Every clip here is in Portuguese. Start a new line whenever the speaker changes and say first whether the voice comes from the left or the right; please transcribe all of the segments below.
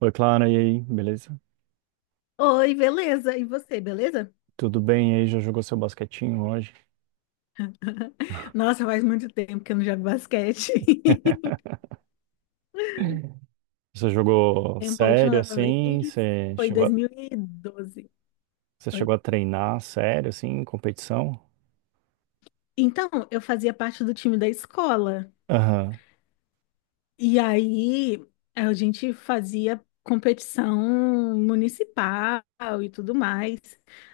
right: Oi, Clara, e aí, beleza?
left: Oi, beleza? E você, beleza?
right: Tudo bem? E aí, já jogou seu basquetinho hoje?
left: Nossa, faz muito tempo que eu não jogo basquete.
right: Você jogou
left: Tempo, a
right: sério,
left: última
right: assim?
left: vez foi em 2012.
right: Você chegou
left: Oi?
right: a treinar sério, assim, em competição?
left: Então, eu fazia parte do time da escola.
right: Aham,
left: E aí, a gente fazia competição municipal e tudo mais.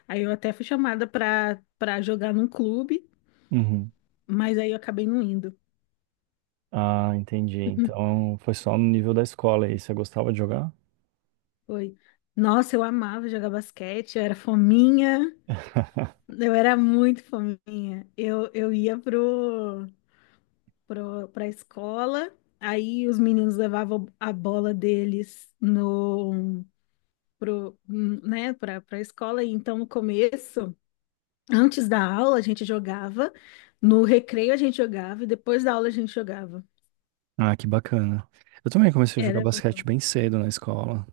left: Aí eu até fui chamada para jogar num clube,
right: uhum.
left: mas aí eu acabei não indo.
right: Ah, entendi. Então, foi só no nível da escola aí. Você gostava de jogar?
left: Foi. Nossa, eu amava jogar basquete, eu era fominha. Eu era muito fominha. Eu ia pra escola, aí os meninos levavam a bola deles no, pro, né, pra escola. E então, no começo, antes da aula, a gente jogava, no recreio a gente jogava, e depois da aula a gente jogava.
right: Ah, que bacana. Eu também comecei a jogar
left: Era...
right: basquete bem cedo na escola.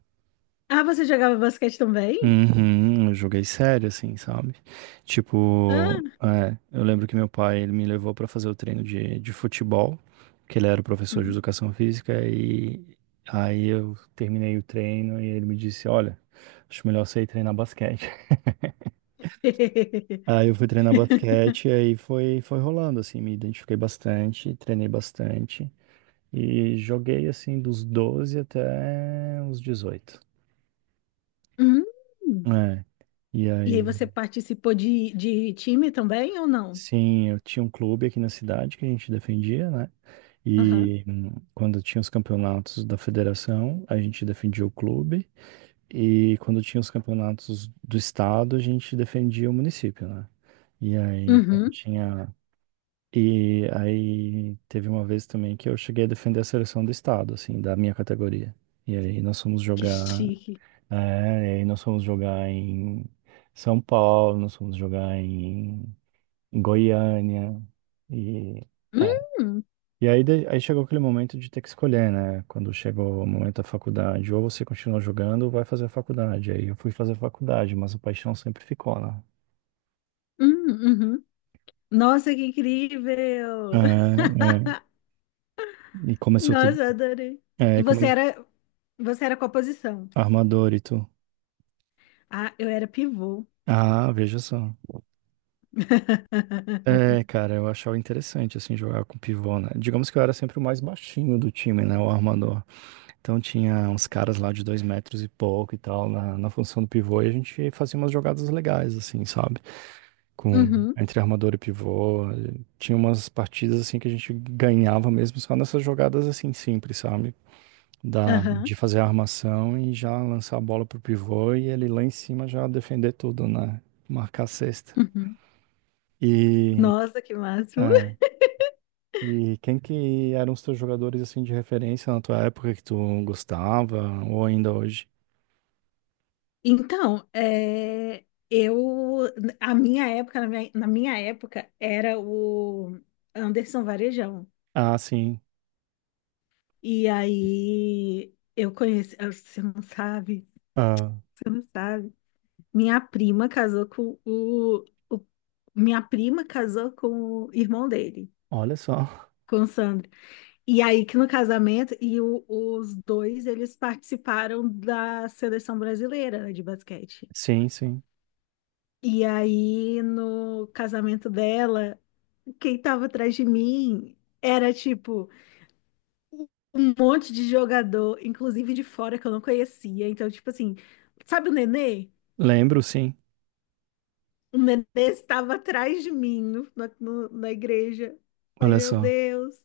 left: Ah, você jogava basquete também?
right: Uhum, eu joguei sério, assim, sabe? Tipo,
left: Ah,
right: eu lembro que meu pai, ele me levou pra fazer o treino de futebol, que ele era o professor de
left: uhum.
right: educação física, e aí eu terminei o treino e ele me disse, olha, acho melhor você ir treinar basquete. Aí eu fui treinar basquete e aí foi, foi rolando, assim, me identifiquei bastante, treinei bastante e joguei, assim, dos 12 até os 18.
left: Hum.
right: É, e
left: E aí
right: aí...
left: você participou de time também ou não?
right: Sim, eu tinha um clube aqui na cidade que a gente defendia, né?
left: Aham.
right: E quando tinha os campeonatos da federação, a gente defendia o clube. E quando tinha os campeonatos do estado, a gente defendia o município, né? E aí, então,
left: Uhum.
right: tinha. E aí, teve uma vez também que eu cheguei a defender a seleção do estado, assim, da minha categoria. E aí, nós fomos
left: Que
right: jogar.
left: chique.
right: É, e aí, nós fomos jogar em São Paulo, nós fomos jogar em Goiânia. E, é.
left: Hum,
right: E aí, aí chegou aquele momento de ter que escolher, né? Quando chegou o momento da faculdade, ou você continua jogando ou vai fazer a faculdade. Aí eu fui fazer a faculdade, mas a paixão sempre ficou lá.
left: hum, uhum. Nossa, que
right: É,
left: incrível!
right: é. E começou tudo.
left: Nossa, adorei. E
right: É,
left: você
right: come...
left: era, você era qual posição?
right: Armador e tu.
left: Ah, eu era pivô.
right: Ah, veja só. É, cara, eu achava interessante, assim, jogar com pivô, né? Digamos que eu era sempre o mais baixinho do time, né? O armador. Então tinha uns caras lá de 2 metros e pouco e tal na função do pivô e a gente fazia umas jogadas legais, assim, sabe? Com
left: Uhum,
right: entre armador e pivô. E tinha umas partidas assim que a gente ganhava mesmo só nessas jogadas assim simples, sabe?
left: aham,
right: De fazer a armação e já lançar a bola pro pivô e ele lá em cima já defender tudo, né? Marcar a cesta.
left: uhum.
right: E,
left: Nossa, que máximo.
right: é, e quem que eram os teus jogadores assim de referência na tua época que tu gostava ou ainda hoje?
left: Então, a minha época, na minha época, era o Anderson Varejão.
right: Ah, sim.
left: E aí, eu conheci, ah, você não sabe,
right: Ah,
left: você não sabe. Minha prima casou com o, o- Minha prima casou com o irmão dele,
right: olha só.
left: com o Sandro. E aí que no casamento, os dois, eles participaram da seleção brasileira, né, de basquete.
right: Sim, sim.
left: E aí no casamento dela, quem tava atrás de mim era tipo um monte de jogador, inclusive de fora que eu não conhecia. Então, tipo assim, sabe o Nenê?
right: Lembro, sim.
left: O nenê estava atrás de mim na igreja. Falei,
right: Olha
left: meu
right: só.
left: Deus,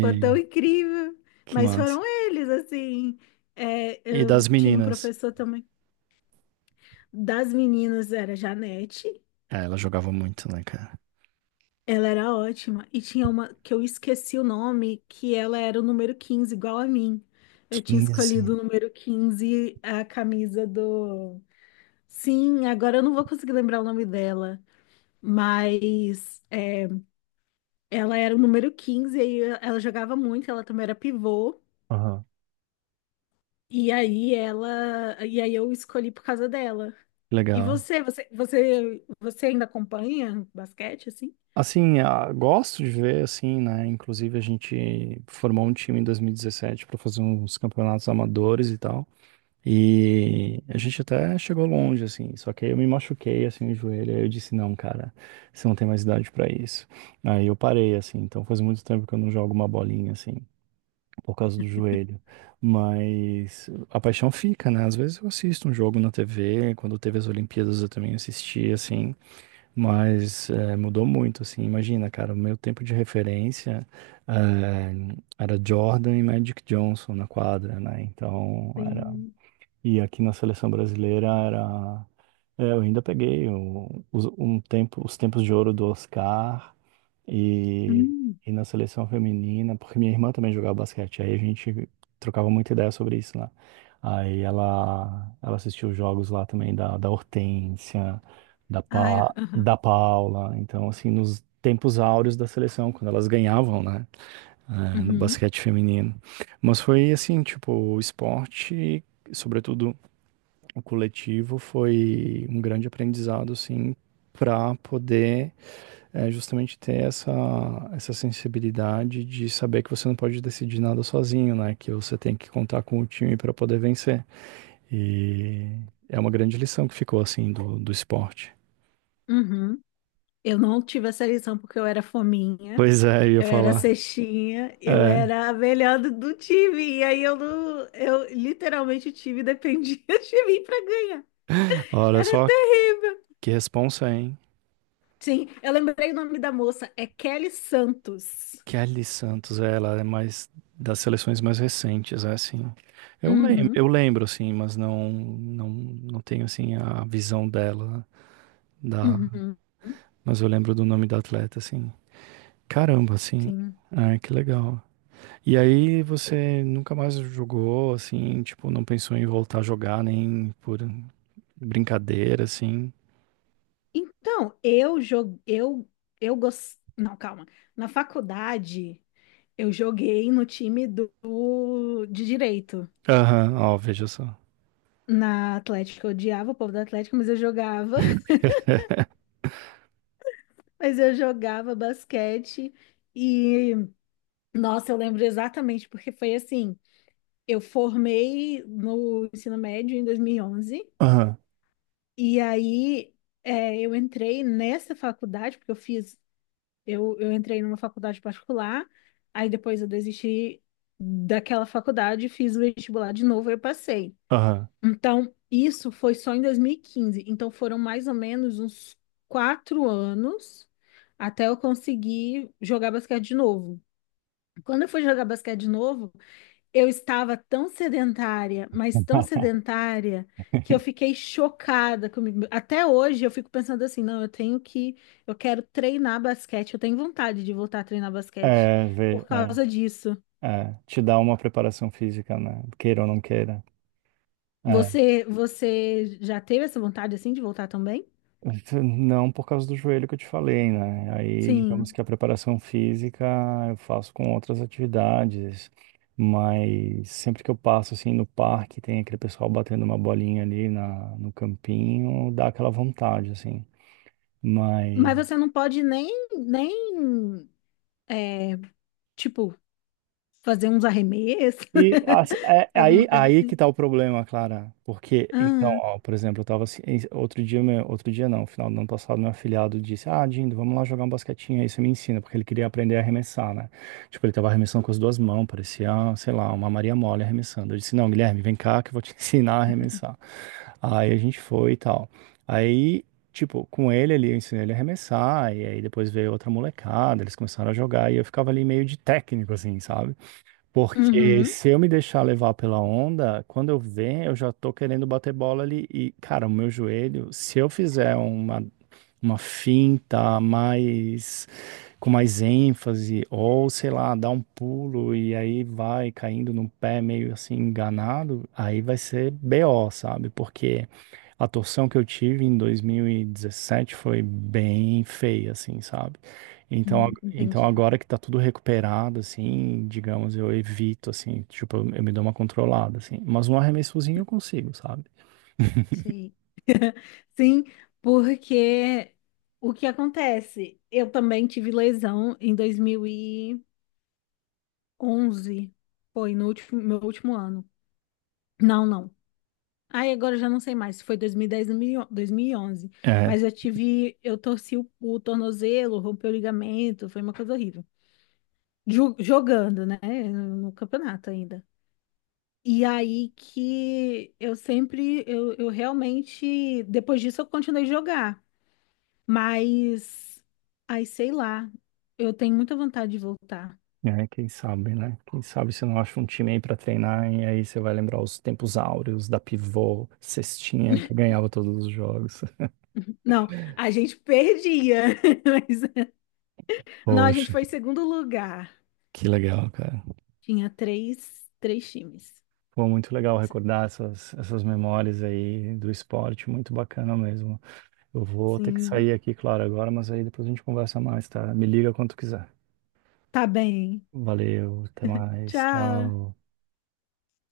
left: foi tão incrível.
right: que
left: Mas
right: massa.
left: foram eles, assim. É,
right: E
left: eu
right: das
left: tinha um
right: meninas?
left: professor também. Das meninas era Janete.
right: É, ela jogava muito, né, cara?
left: Ela era ótima. E tinha uma que eu esqueci o nome, que ela era o número 15 igual a mim. Eu tinha
right: Quinze.
left: escolhido o número 15 a camisa do. Sim, agora eu não vou conseguir lembrar o nome dela. Mas. Ela era o número 15, aí ela jogava muito, ela também era pivô.
right: Aham.
left: E aí eu escolhi por causa dela. E
right: Legal.
left: você ainda acompanha basquete assim?
right: Assim, ah, gosto de ver, assim, né? Inclusive, a gente formou um time em 2017 para fazer uns campeonatos amadores e tal. E a gente até chegou longe, assim, só que aí eu me machuquei, assim, o joelho, aí eu disse, não, cara, você não tem mais idade pra isso. Aí eu parei, assim, então faz muito tempo que eu não jogo uma bolinha, assim, por causa do joelho. Mas a paixão fica, né? Às vezes eu assisto um jogo na TV, quando teve as Olimpíadas eu também assisti, assim, mas mudou muito, assim, imagina, cara, o meu tempo de referência eh, era Jordan e Magic Johnson na quadra, né? Então, era
left: Sim.
right: e aqui na seleção brasileira era. É, eu ainda peguei um tempo, os tempos de ouro do Oscar e,
left: Hum.
right: e na seleção feminina, porque minha irmã também jogava basquete, aí a gente trocava muita ideia sobre isso lá. Aí ela assistiu os jogos lá também da Hortência,
left: Ah, é, aham.
right: da Paula. Então, assim, nos tempos áureos da seleção, quando elas ganhavam, né? No
left: Uhum,
right: basquete feminino. Mas foi assim, tipo, o esporte, sobretudo o coletivo foi um grande aprendizado, assim, para poder justamente ter essa, essa sensibilidade de saber que você não pode decidir nada sozinho, né? Que você tem que contar com o time para poder vencer. E é uma grande lição que ficou, assim, do esporte.
left: uhum. Eu não tive essa lição porque eu era fominha,
right: Pois é, eu ia
left: eu era
right: falar.
left: cestinha, eu
right: É,
left: era a melhor do time. E aí eu não, eu literalmente o time dependia de mim para ganhar.
right: olha
left: Era
right: só
left: terrível.
right: que responsa, hein?
left: Sim, eu lembrei o nome da moça, é Kelly Santos.
right: Kelly Santos, é, ela é mais das seleções mais recentes, é assim.
left: Uhum,
right: Eu lembro assim, mas não tenho assim a visão dela da,
left: uhum,
right: mas eu lembro do nome da atleta assim. Caramba, assim.
left: sim.
right: Ah, que legal. E aí você nunca mais jogou assim, tipo, não pensou em voltar a jogar nem por brincadeira assim?
left: Então, eu joguei, não, calma. Na faculdade, eu joguei no time de direito.
right: Aham, ó, veja só.
left: Na Atlética, eu odiava o povo da Atlética, mas eu jogava. Mas eu jogava basquete e, nossa, eu lembro exatamente, porque foi assim, eu formei no ensino médio em 2011.
right: Aham,
left: E aí eu entrei nessa faculdade, porque eu fiz, eu entrei numa faculdade particular, aí depois eu desisti daquela faculdade, fiz o vestibular de novo e eu passei.
right: aham.
left: Então, isso foi só em 2015. Então, foram mais ou menos uns 4 anos até eu conseguir jogar basquete de novo. Quando eu fui jogar basquete de novo, eu estava tão sedentária, mas tão sedentária, que eu fiquei chocada comigo. Até hoje eu fico pensando assim, não, eu tenho que, eu quero treinar basquete, eu tenho vontade de voltar a treinar basquete
right: É, vê,
left: por
right: é.
left: causa disso.
right: É, te dá uma preparação física, né? Queira ou não queira. É,
left: Você já teve essa vontade assim de voltar também?
right: não por causa do joelho que eu te falei, né? Aí, digamos
left: Sim.
right: que a preparação física eu faço com outras atividades, mas sempre que eu passo assim no parque, tem aquele pessoal batendo uma bolinha ali no campinho, dá aquela vontade, assim. Mas
left: Mas você não pode nem, é, tipo, fazer uns arremessos,
right: e é aí,
left: alguma coisa
right: aí que
left: assim.
right: tá o problema, Clara. Porque, então,
left: Ah,
right: ó, por exemplo, eu tava assim, outro dia, meu, outro dia não, final do ano passado, meu afilhado disse, ah, Dindo, vamos lá jogar um basquetinho aí, você me ensina, porque ele queria aprender a arremessar, né? Tipo, ele tava arremessando com as duas mãos, parecia, sei lá, uma Maria Mole arremessando. Eu disse, não, Guilherme, vem cá que eu vou te ensinar a arremessar. Aí a gente foi e tal. Aí, tipo, com ele ali, eu ensinei ele a arremessar, e aí depois veio outra molecada, eles começaram a jogar, e eu ficava ali meio de técnico, assim, sabe? Porque
left: uhum.
right: se eu me deixar levar pela onda, quando eu ver, eu já tô querendo bater bola ali. E, cara, o meu joelho, se eu fizer uma finta mais com mais ênfase, ou sei lá, dá um pulo e aí vai caindo no pé meio assim enganado, aí vai ser BO, sabe? Porque a torção que eu tive em 2017 foi bem feia, assim, sabe? Então, então
left: Entendi.
right: agora que tá tudo recuperado, assim, digamos, eu evito, assim, tipo, eu me dou uma controlada, assim. Mas um arremessozinho eu consigo, sabe?
left: Sei. Sim, porque o que acontece? Eu também tive lesão em 2011. Foi no último, meu último ano. Não, não. Aí agora eu já não sei mais se foi 2010 ou 2011.
right: É,
left: Mas eu tive, eu torci o tornozelo, rompeu o ligamento, foi uma coisa horrível. Jogando, né, no campeonato ainda. E aí que eu sempre, eu realmente, depois disso eu continuei a jogar. Mas, ai, sei lá, eu tenho muita vontade de voltar.
right: é, quem sabe, né? Quem sabe você não acha um time aí pra treinar e aí você vai lembrar os tempos áureos da pivô, cestinha, que ganhava todos os jogos.
left: Não, a gente perdia, mas não, a gente
right: Poxa,
left: foi em segundo lugar.
right: que legal, cara.
left: Tinha três times.
right: Pô, muito legal recordar essas, essas memórias aí do esporte, muito bacana mesmo. Eu vou ter que
left: Sim,
right: sair aqui, claro, agora, mas aí depois a gente conversa mais, tá? Me liga quando quiser.
left: tá bem.
right: Valeu, até mais,
left: Tchau.
right: tchau.